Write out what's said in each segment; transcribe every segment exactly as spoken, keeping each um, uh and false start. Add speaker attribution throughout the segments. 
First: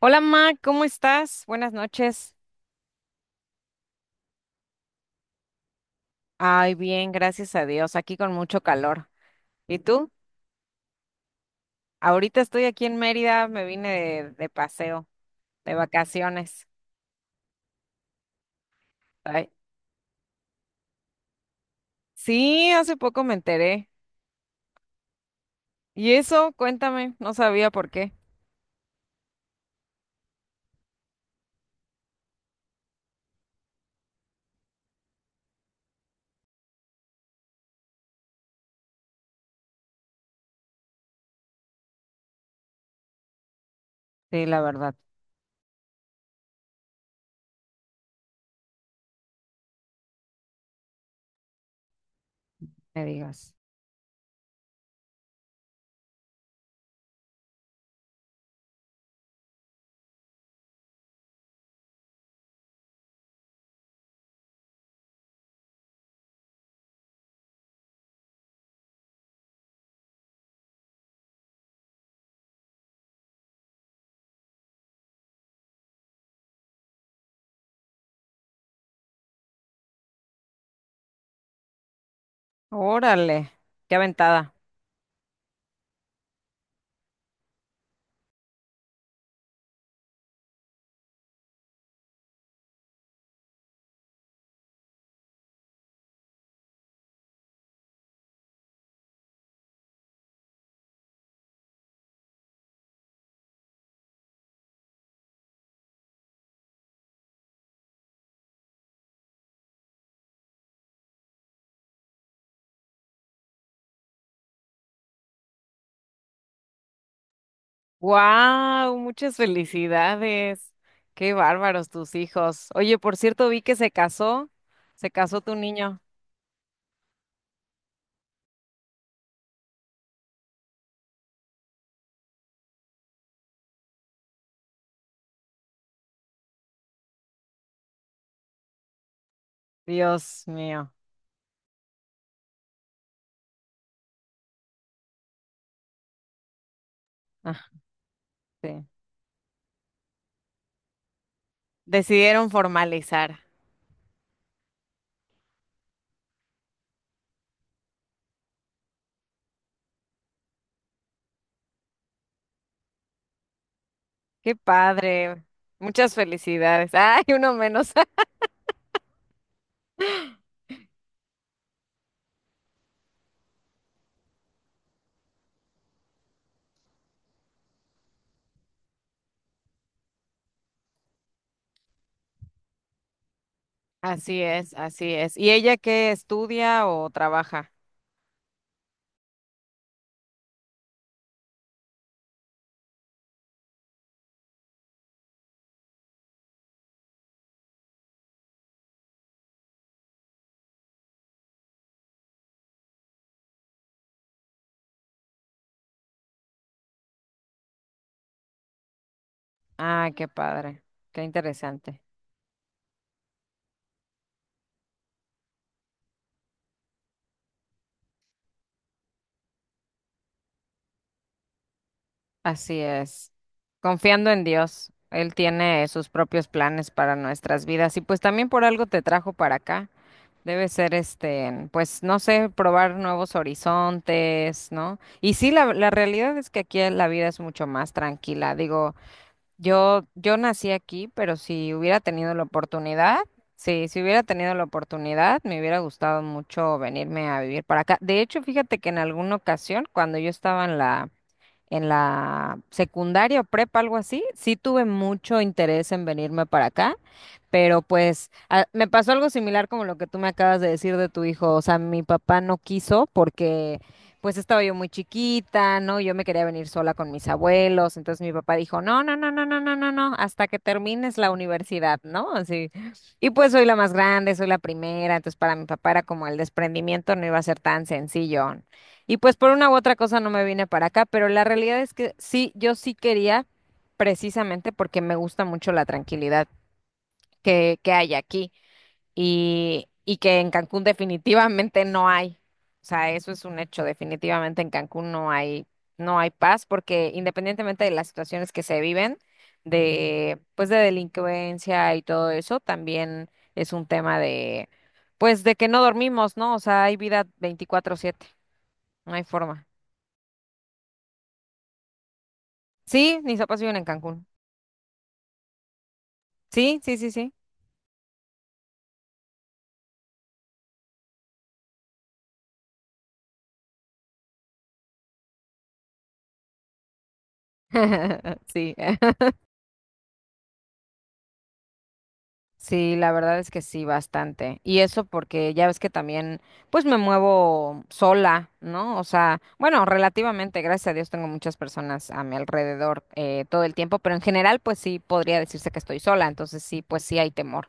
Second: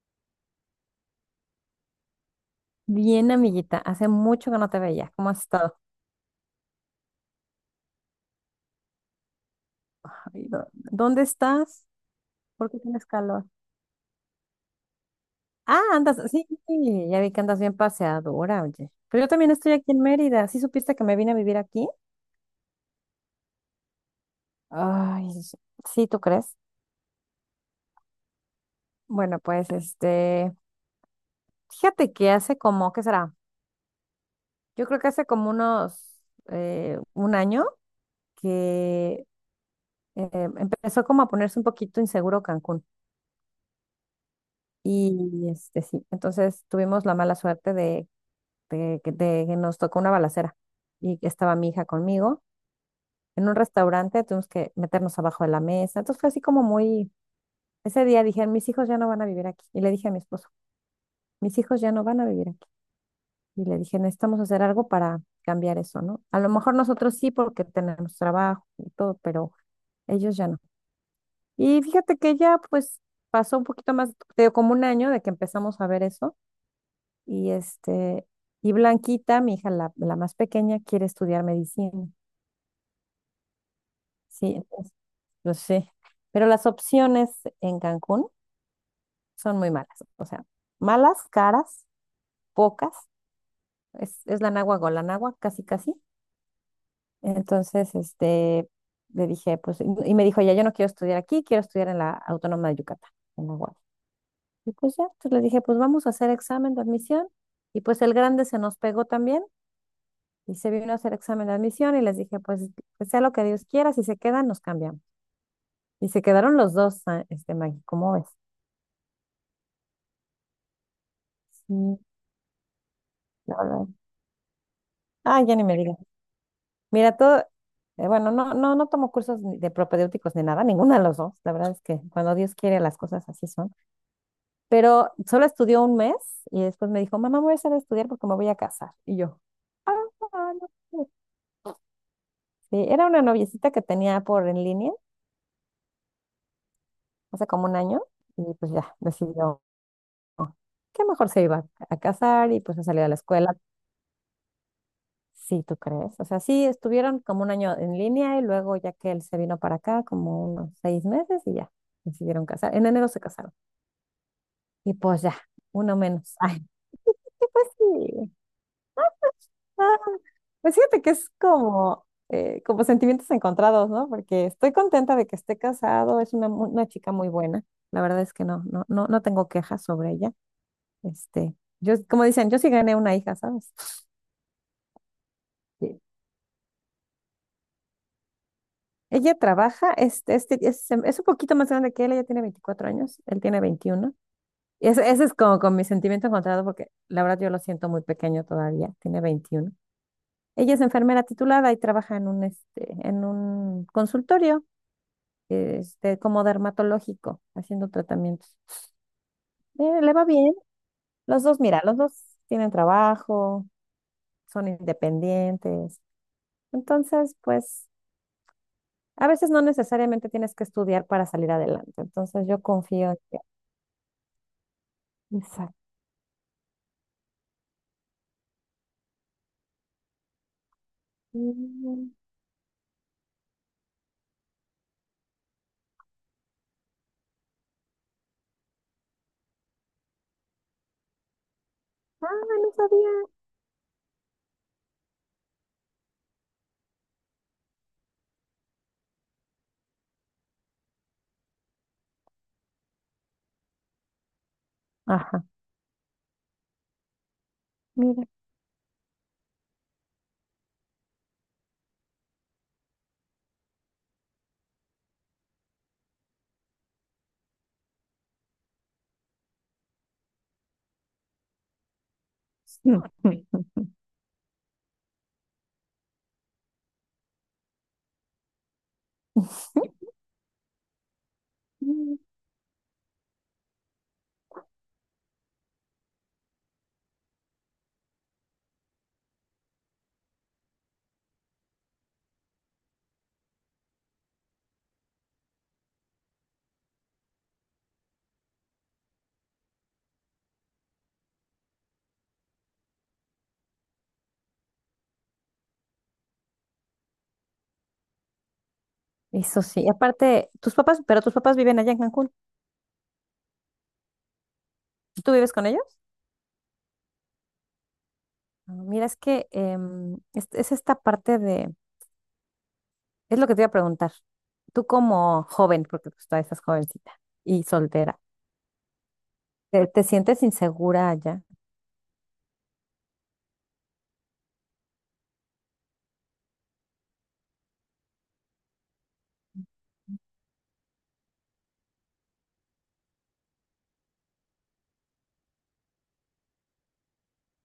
Speaker 1: Hola, Ma, ¿cómo estás? Buenas noches.
Speaker 2: Bien, amiguita, hace mucho que no te veía. ¿Cómo has estado?
Speaker 1: Ay, bien, gracias a Dios, aquí con mucho calor. ¿Y tú?
Speaker 2: Ay, do- ¿Dónde estás?
Speaker 1: Ahorita estoy
Speaker 2: ¿Por qué
Speaker 1: aquí en
Speaker 2: tienes calor?
Speaker 1: Mérida, me vine de, de paseo, de
Speaker 2: Ah, andas, sí,
Speaker 1: vacaciones.
Speaker 2: sí, ya vi que andas bien paseadora, oye. Pero yo
Speaker 1: Ay,
Speaker 2: también estoy aquí en Mérida. ¿Sí supiste que me vine a vivir aquí?
Speaker 1: sí, hace poco me enteré.
Speaker 2: Ay, sí, sí,
Speaker 1: ¿Y
Speaker 2: ¿tú
Speaker 1: eso?
Speaker 2: crees?
Speaker 1: Cuéntame, no sabía por qué.
Speaker 2: Bueno, pues este, fíjate que hace como, ¿qué será? Yo creo que hace como unos, eh, un año que eh, empezó como a ponerse un poquito inseguro Cancún.
Speaker 1: Sí, la verdad,
Speaker 2: Y este, sí, entonces tuvimos la mala suerte de de, que de que nos tocó una balacera y que estaba mi hija conmigo
Speaker 1: me
Speaker 2: en
Speaker 1: digas.
Speaker 2: un restaurante, tuvimos que meternos abajo de la mesa. Entonces fue así como muy, ese día dije, mis hijos ya no van a vivir aquí. Y le dije a mi esposo, mis hijos ya no van a vivir aquí. Y le dije, necesitamos hacer algo para cambiar eso, ¿no? A lo mejor nosotros sí porque tenemos trabajo y todo, pero ellos ya no. Y fíjate que ya pues pasó un poquito más, te digo, como un año de que empezamos a ver eso. Y este, y Blanquita, mi hija, la, la más pequeña, quiere estudiar medicina.
Speaker 1: Órale, qué aventada.
Speaker 2: Sí, entonces, lo sé. Pero las opciones en Cancún son muy malas. O sea, malas, caras, pocas. Es, es la náhuatl, la náhuatl, casi, casi. Entonces, este, le dije, pues, y y me dijo, ya, yo no quiero estudiar aquí, quiero estudiar en la Autónoma de Yucatán, en la U A D. Y pues ya, entonces le dije, pues vamos a hacer examen de admisión. Y pues el grande se nos pegó también y se vino a hacer examen de admisión y les dije, pues, que sea lo que Dios quiera, si se quedan, nos cambiamos. Y se quedaron los dos, ah, este, Maggie, ¿cómo ves?
Speaker 1: ¡Wow! Muchas felicidades. Qué bárbaros
Speaker 2: Sí,
Speaker 1: tus hijos. Oye, por cierto,
Speaker 2: la
Speaker 1: vi que
Speaker 2: verdad.
Speaker 1: se casó, se casó
Speaker 2: Ah,
Speaker 1: tu
Speaker 2: ya ni me digas.
Speaker 1: niño.
Speaker 2: Mira, todo, eh, bueno, no, no, no tomo cursos ni de propedéuticos ni nada, ninguna de los dos. La verdad es que cuando Dios quiere las cosas así son. Pero solo estudió un mes y después me dijo, mamá, me voy a hacer de estudiar porque me voy a casar. Y yo, ah,
Speaker 1: Dios
Speaker 2: no
Speaker 1: mío.
Speaker 2: sé". Sí, era una noviecita que tenía por en línea hace como un año y pues
Speaker 1: Sí.
Speaker 2: ya decidió que mejor se iba a
Speaker 1: Decidieron
Speaker 2: casar y pues se salió de la
Speaker 1: formalizar.
Speaker 2: escuela. Sí, ¿tú crees? O sea, sí, estuvieron como un año en línea y luego ya que él se vino para acá, como unos seis meses y ya, decidieron casar. En enero se casaron.
Speaker 1: Qué
Speaker 2: Y pues ya,
Speaker 1: padre.
Speaker 2: uno
Speaker 1: Muchas
Speaker 2: menos. Ay,
Speaker 1: felicidades. Ay, uno
Speaker 2: pues
Speaker 1: menos.
Speaker 2: sí. Ah, pues fíjate que es como, eh, como sentimientos encontrados, ¿no? Porque estoy contenta de que esté casado, es una, mu- una chica muy buena. La verdad es que no, no, no, no tengo quejas sobre ella. Este, yo, como dicen, yo sí gané una hija, ¿sabes?
Speaker 1: Así es, así es. ¿Y ella qué estudia o trabaja?
Speaker 2: Ella trabaja, este, este, es, es un poquito más grande que él, ella tiene veinticuatro años, él tiene veintiuno. Y ese, ese es como con mi sentimiento encontrado porque la verdad yo lo siento muy pequeño todavía, tiene veintiuno. Ella es enfermera titulada y trabaja en un, este, en un consultorio, este, como dermatológico, haciendo tratamientos. Eh,
Speaker 1: Ah,
Speaker 2: le va
Speaker 1: qué
Speaker 2: bien.
Speaker 1: padre. Qué
Speaker 2: Los dos, mira, los
Speaker 1: interesante.
Speaker 2: dos tienen trabajo, son independientes. Entonces, pues, a veces no necesariamente tienes que estudiar para salir adelante. Entonces, yo
Speaker 1: Así
Speaker 2: confío.
Speaker 1: es. Confiando en Dios. Él
Speaker 2: Exacto.
Speaker 1: tiene sus propios planes para nuestras vidas y pues también por algo te trajo para acá. Debe ser este, pues
Speaker 2: Mm,
Speaker 1: no sé, probar nuevos horizontes, ¿no? Y sí, la, la realidad es que aquí la vida es mucho más tranquila. Digo, Yo, yo nací aquí, pero si hubiera tenido la
Speaker 2: ah, no
Speaker 1: oportunidad,
Speaker 2: sabía.
Speaker 1: sí, si hubiera tenido la oportunidad, me hubiera gustado mucho venirme a vivir para acá. De hecho, fíjate que en alguna ocasión, cuando yo estaba en la, en la secundaria o prepa, algo así, sí tuve mucho
Speaker 2: Ajá,
Speaker 1: interés en venirme para acá. Pero
Speaker 2: mira.
Speaker 1: pues a- me pasó algo similar como lo que tú me acabas de decir de tu hijo. O sea, mi papá no quiso porque pues estaba yo muy chiquita, ¿no? Yo me quería venir sola con mis abuelos. Entonces mi papá dijo, no, no, no, no, no, no, no, no, hasta que termines la universidad, ¿no? Así. Y pues soy la más grande, soy la primera. Entonces para mi papá era como el desprendimiento no iba a ser tan sencillo. Y pues por una u otra cosa no me vine para acá, pero la realidad es que
Speaker 2: Mm.
Speaker 1: sí, yo sí quería precisamente porque me gusta mucho la tranquilidad que, que hay aquí y, y que en Cancún definitivamente no hay. O sea, eso es un hecho, definitivamente en Cancún no hay, no hay paz porque independientemente de las situaciones que se viven, de, pues de delincuencia y todo eso, también es un tema de, pues de que no dormimos, ¿no? O sea, hay vida veinticuatro siete, no hay
Speaker 2: Eso
Speaker 1: forma.
Speaker 2: sí, aparte, tus papás, pero tus papás viven allá en Cancún.
Speaker 1: Sí, mis papás viven en Cancún.
Speaker 2: ¿Tú vives con ellos?
Speaker 1: Sí, sí, sí, sí.
Speaker 2: Ah, mira, es que em, es, es esta parte de, es lo que te iba a preguntar. Tú como joven, porque pues todavía estás jovencita y soltera,
Speaker 1: Sí.
Speaker 2: ¿te, te sientes insegura allá?
Speaker 1: Sí, la verdad es que sí, bastante. Y eso porque ya ves que también, pues me muevo sola, ¿no? O sea, bueno, relativamente, gracias a Dios, tengo muchas personas a mi alrededor eh, todo el tiempo, pero en general, pues sí, podría decirse que estoy sola, entonces sí, pues sí hay temor.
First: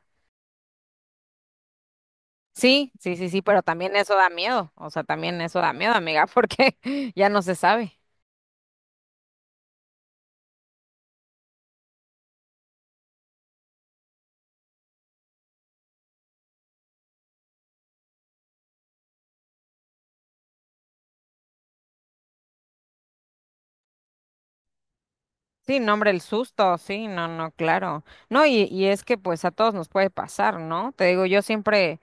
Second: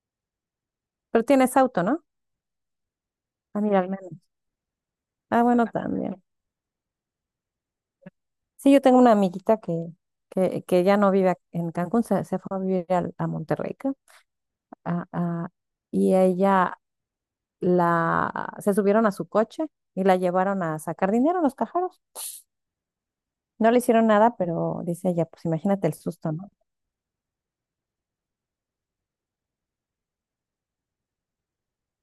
Speaker 2: Pero tienes auto, ¿no?
Speaker 1: Sí, sí, sí, sí, pero
Speaker 2: Ah, mira, al
Speaker 1: también
Speaker 2: menos.
Speaker 1: eso da miedo, o sea, también
Speaker 2: Ah,
Speaker 1: eso
Speaker 2: bueno,
Speaker 1: da miedo,
Speaker 2: también.
Speaker 1: amiga, porque ya no se sabe.
Speaker 2: Sí, yo tengo una amiguita que, que, que ya no vive ac- en Cancún, se, se fue a vivir al- a Monterrey. Ah, ah, y ella la se subieron a su coche y la llevaron a sacar dinero a los cajeros. No le hicieron nada, pero dice ella, pues
Speaker 1: Sí,
Speaker 2: imagínate
Speaker 1: no,
Speaker 2: el
Speaker 1: hombre, el
Speaker 2: susto, ¿no?
Speaker 1: susto, sí, no, no, claro. No, y, y es que pues a todos nos puede pasar, ¿no? Te digo, yo siempre...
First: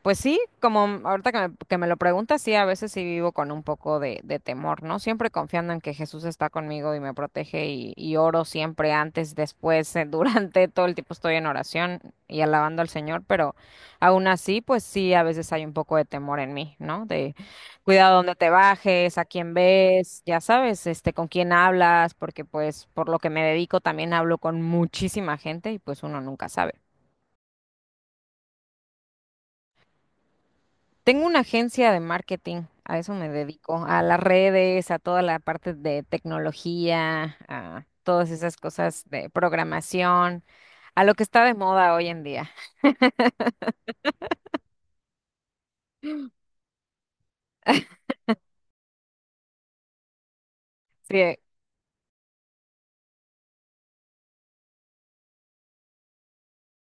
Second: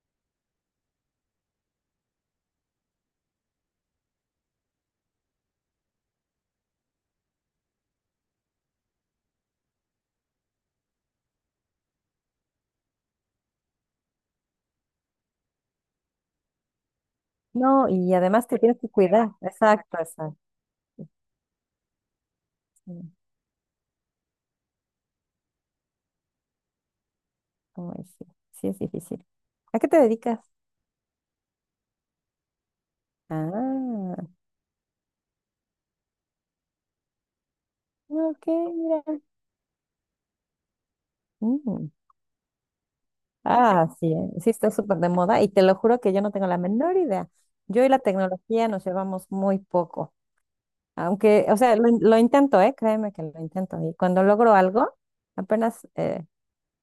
Speaker 1: Pues sí, como m- ahorita que me, que me lo preguntas, sí, a veces sí vivo con un poco de, de temor, ¿no? Siempre confiando en que Jesús está conmigo y me protege y, y oro siempre antes, después, eh, durante todo el tiempo estoy en oración y alabando al Señor, pero aún así, pues sí, a veces hay un poco de temor en mí, ¿no? De
Speaker 2: No, y
Speaker 1: cuidado donde
Speaker 2: además
Speaker 1: te
Speaker 2: te tienes que
Speaker 1: bajes, a
Speaker 2: cuidar.
Speaker 1: quién
Speaker 2: Exacto,
Speaker 1: ves,
Speaker 2: exacto.
Speaker 1: ya sabes, este, con quién hablas, porque pues
Speaker 2: Sí,
Speaker 1: por lo que me dedico también hablo con muchísima gente y pues uno nunca sabe.
Speaker 2: como es, sí, sí es difícil. ¿A qué te dedicas?
Speaker 1: Tengo una agencia de marketing, a eso me dedico, a las
Speaker 2: Ah,
Speaker 1: redes, a toda la parte de tecnología, a todas
Speaker 2: ok,
Speaker 1: esas cosas
Speaker 2: mira.
Speaker 1: de programación, a lo que está de
Speaker 2: Mm.
Speaker 1: moda hoy en día.
Speaker 2: Ah, sí, eh, sí está súper de moda y te lo juro que yo no tengo la menor idea. Yo y la tecnología nos llevamos muy poco.
Speaker 1: Sí,
Speaker 2: Aunque, o sea, lo, in- lo intento, ¿eh? Créeme que lo intento. Y cuando logro algo, apenas eh,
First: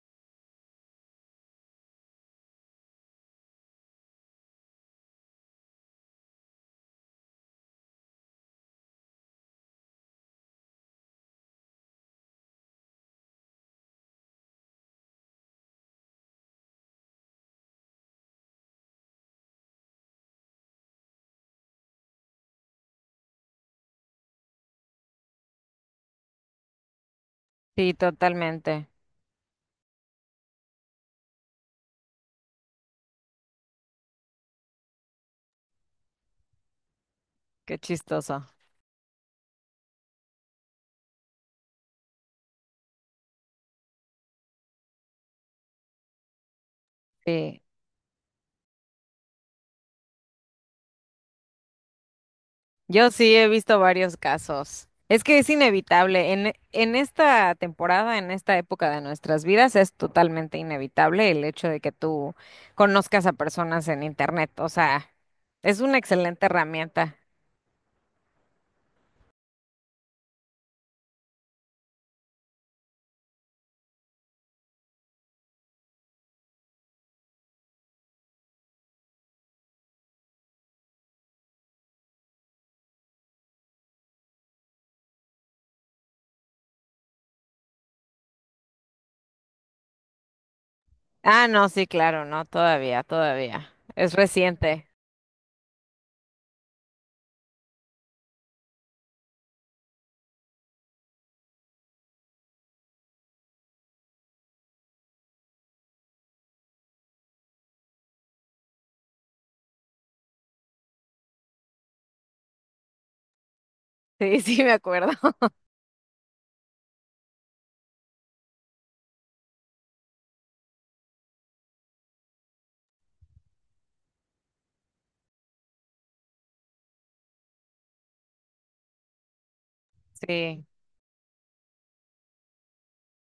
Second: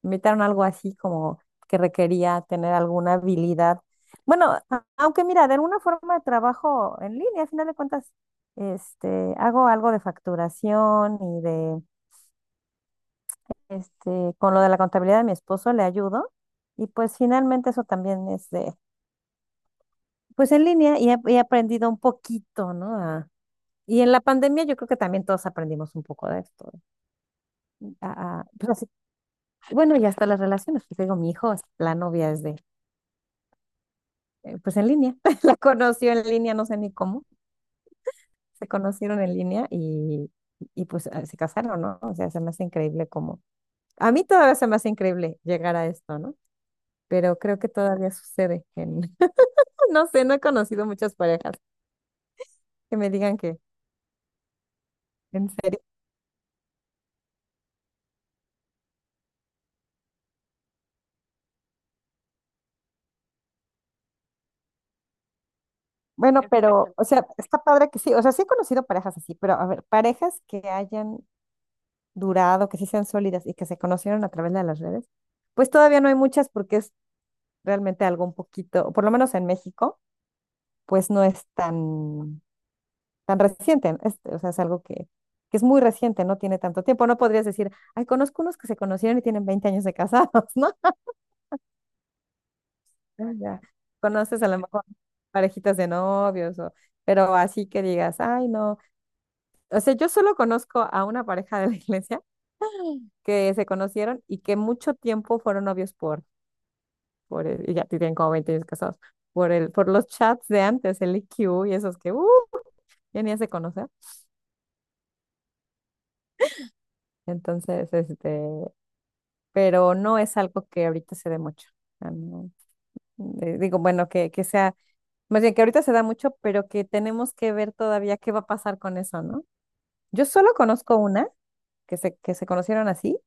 Speaker 2: me invitaron a algo así como que requería tener alguna habilidad. Bueno, a- aunque mira, de alguna forma trabajo en línea, a final de cuentas, este, hago algo de facturación y de, este, con lo de la contabilidad de mi esposo le ayudo. Y pues finalmente eso también es de, pues en línea y he, he aprendido un poquito, ¿no? A- y en la pandemia yo creo que también todos aprendimos un poco de esto.
Speaker 1: sí,
Speaker 2: a- a- pues así-
Speaker 1: totalmente.
Speaker 2: bueno, y hasta las relaciones, pues digo, mi hijo, la novia es de, eh, pues en línea, la conoció en línea, no sé ni cómo,
Speaker 1: Qué chistoso.
Speaker 2: se conocieron en línea y, y pues eh, se casaron, ¿no? O sea, se me hace increíble como, a mí todavía se me hace increíble llegar a esto, ¿no? Pero creo
Speaker 1: Sí,
Speaker 2: que todavía sucede en, no sé, no he conocido muchas parejas que
Speaker 1: yo
Speaker 2: me
Speaker 1: sí
Speaker 2: digan
Speaker 1: he
Speaker 2: que,
Speaker 1: visto varios casos. Es que
Speaker 2: en
Speaker 1: es
Speaker 2: serio.
Speaker 1: inevitable. En, en esta temporada, en esta época de nuestras vidas, es totalmente inevitable el hecho de que tú conozcas a personas en internet. O sea, es una
Speaker 2: Bueno,
Speaker 1: excelente
Speaker 2: pero, o
Speaker 1: herramienta.
Speaker 2: sea, está padre que sí, o sea, sí he conocido parejas así, pero a ver, parejas que hayan durado, que sí sean sólidas y que se conocieron a través de las redes, pues todavía no hay muchas porque es realmente algo un poquito, o por lo menos en México, pues no es tan, tan reciente, es- o sea, es algo que, que es muy reciente, no tiene tanto tiempo, no podrías decir, ay, conozco unos que se conocieron y tienen veinte años de casados, ¿no?
Speaker 1: Ah, no, sí, claro, no, todavía,
Speaker 2: Ah, ya,
Speaker 1: todavía. Es
Speaker 2: conoces a lo mejor
Speaker 1: reciente.
Speaker 2: parejitas de novios, o, pero así que digas, ay, no, o sea, yo solo conozco a una pareja de la iglesia que se conocieron y que mucho tiempo fueron novios por por el- y ya tienen como veinte años casados, por el, por los chats de antes, el i q y esos que, uh, ya ni se conocer.
Speaker 1: Sí, sí, me acuerdo.
Speaker 2: Entonces, este, pero no es algo que ahorita se dé mucho. Ah, no. Eh, digo, bueno, que, que sea, más bien que ahorita se da mucho, pero que tenemos que ver todavía qué va a pasar con eso, ¿no? Yo solo
Speaker 1: Sí.
Speaker 2: conozco una que se, que se conocieron así,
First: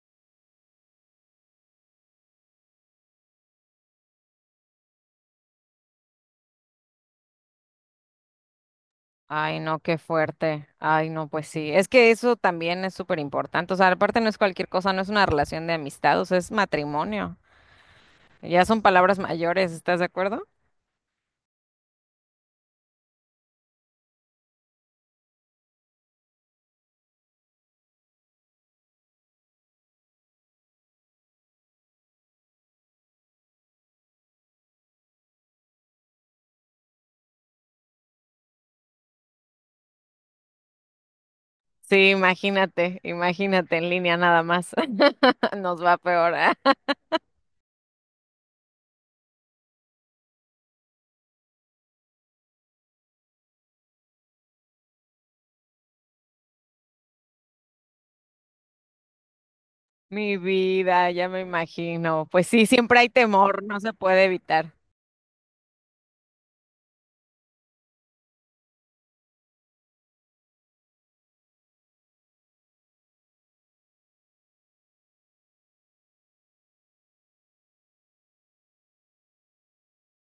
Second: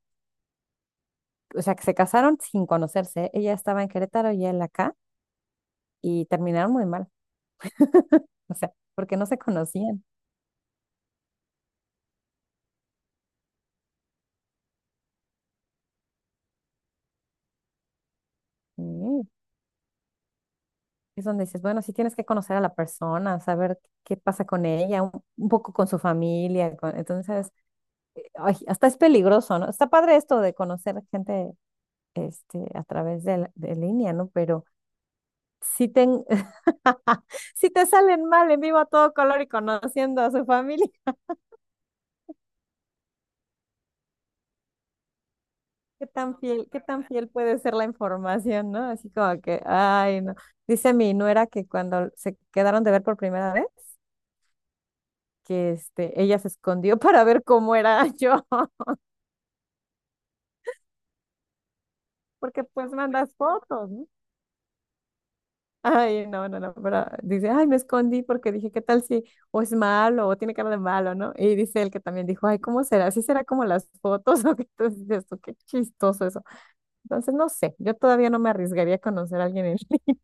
Speaker 2: o sea, que se casaron sin conocerse. Ella estaba en Querétaro y él acá, y terminaron muy mal, o sea, porque no se
Speaker 1: Ay, no, qué
Speaker 2: conocían.
Speaker 1: fuerte. Ay, no, pues sí. Es que eso también es súper importante. O sea, aparte no es cualquier cosa, no es una relación de amistad, o sea, es matrimonio. Ya son palabras
Speaker 2: Mm.
Speaker 1: mayores, ¿estás de acuerdo?
Speaker 2: Es donde dices, bueno, sí tienes que conocer a la persona, saber qué pasa con ella, un, un poco con su familia. con- entonces, ay, hasta es peligroso, ¿no? Está padre esto de conocer gente este, a través de, la- de línea, ¿no? Pero si te, si te salen mal en vivo a todo color y conociendo a su familia,
Speaker 1: Sí, imagínate, imagínate en línea nada más. Nos va
Speaker 2: ¿qué
Speaker 1: peor.
Speaker 2: tan fiel, qué
Speaker 1: ah.
Speaker 2: tan fiel puede ser la información, ¿no? Así como que, ay, no. Dice mi nuera que cuando se quedaron de ver por primera vez, que este, ella se escondió para ver cómo era yo,
Speaker 1: Mi vida, ya me imagino. Pues
Speaker 2: porque
Speaker 1: sí,
Speaker 2: pues
Speaker 1: siempre hay
Speaker 2: mandas
Speaker 1: temor, no
Speaker 2: fotos,
Speaker 1: se
Speaker 2: ¿no?
Speaker 1: puede evitar.
Speaker 2: Ay, no, no, no, pero dice, ay, me escondí porque dije, ¿qué tal si o es malo o tiene cara de malo, ¿no? Y dice él que también dijo, ay, ¿cómo será? ¿Sí será como las fotos o qué? Entonces dices tú, qué chistoso eso. Entonces, no sé, yo todavía no me arriesgaría a conocer a alguien en línea.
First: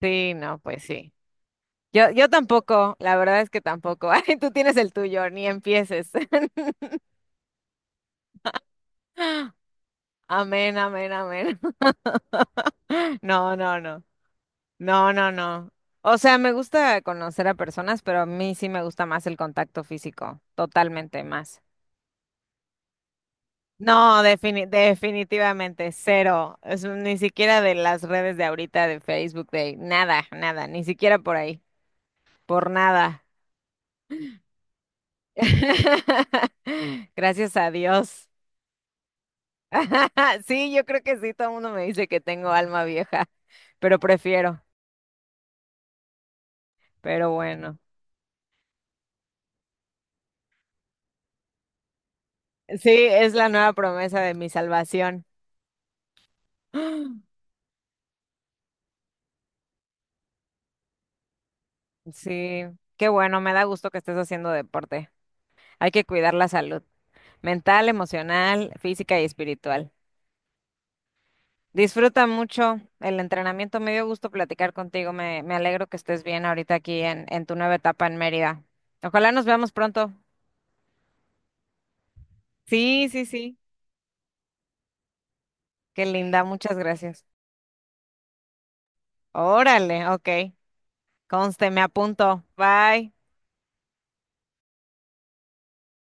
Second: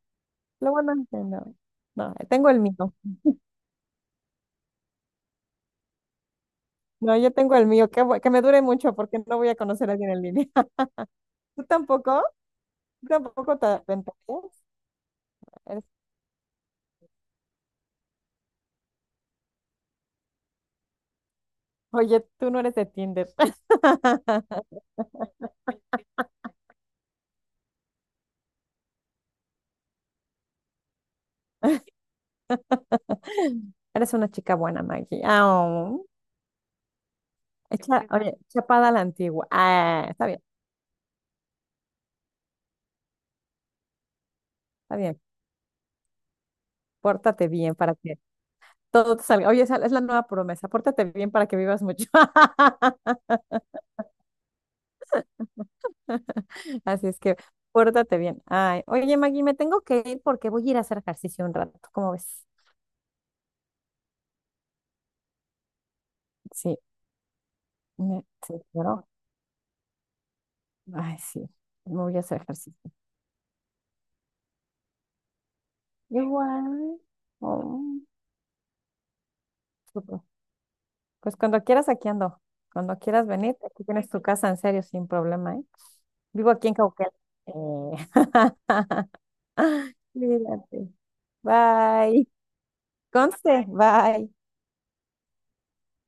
Speaker 1: Sí, no,
Speaker 2: Lo
Speaker 1: pues
Speaker 2: bueno es
Speaker 1: sí.
Speaker 2: que no,
Speaker 1: Yo,
Speaker 2: no,
Speaker 1: yo
Speaker 2: tengo el mío.
Speaker 1: tampoco, la verdad es que tampoco. Ay, tú tienes el tuyo, ni empieces.
Speaker 2: No, yo tengo el mío, que, bu- que me dure mucho porque no voy a conocer a alguien en línea.
Speaker 1: Amén, amén, amén.
Speaker 2: ¿Tú tampoco? ¿Tú
Speaker 1: No,
Speaker 2: tampoco te
Speaker 1: no, no.
Speaker 2: aventarías?
Speaker 1: No, no, no.
Speaker 2: Eres-
Speaker 1: O sea, me gusta conocer a personas, pero a mí sí me gusta más el contacto físico, totalmente más.
Speaker 2: Oye, tú no eres de Tinder.
Speaker 1: No, defini- definitivamente cero. Es un- ni siquiera de las redes de ahorita, de Facebook, de nada, nada, ni siquiera por ahí, por nada.
Speaker 2: Eres una chica buena, Maggie. Ah,
Speaker 1: Gracias a
Speaker 2: echa,
Speaker 1: Dios.
Speaker 2: oye, chapada a la antigua. Ah, está bien,
Speaker 1: Sí, yo creo que sí, todo el mundo me dice que tengo alma vieja, pero prefiero,
Speaker 2: está bien.
Speaker 1: pero
Speaker 2: Pórtate bien
Speaker 1: bueno.
Speaker 2: para que todo te salga. Oye, esa es la nueva promesa. Pórtate bien para que vivas mucho.
Speaker 1: Sí, es la nueva promesa de mi salvación.
Speaker 2: Así es que pórtate bien. Ay, oye, Maggie, me tengo que ir porque voy a ir a hacer ejercicio un rato. ¿Cómo ves?
Speaker 1: Sí, qué bueno, me da gusto que estés haciendo deporte. Hay que cuidar la
Speaker 2: Sí,
Speaker 1: salud mental,
Speaker 2: me, sí,
Speaker 1: emocional,
Speaker 2: claro.
Speaker 1: física y espiritual.
Speaker 2: Ay, sí, me voy a
Speaker 1: Disfruta
Speaker 2: hacer
Speaker 1: mucho
Speaker 2: ejercicio.
Speaker 1: el entrenamiento, me dio gusto platicar contigo, me, me alegro que estés bien ahorita aquí
Speaker 2: Igual.
Speaker 1: en, en tu nueva
Speaker 2: Oh,
Speaker 1: etapa en Mérida. Ojalá nos veamos pronto.
Speaker 2: súper. Pues cuando quieras, aquí ando. Cuando
Speaker 1: Sí, sí,
Speaker 2: quieras venir,
Speaker 1: sí,
Speaker 2: aquí tienes tu casa, en serio, sin problema, ¿eh?
Speaker 1: qué linda,
Speaker 2: Vivo aquí en
Speaker 1: muchas
Speaker 2: Cauquel.
Speaker 1: gracias.
Speaker 2: Eh,
Speaker 1: Órale, ok.
Speaker 2: Cuídate.
Speaker 1: Conste, me
Speaker 2: Bye.
Speaker 1: apunto. Bye.
Speaker 2: Conste, bye.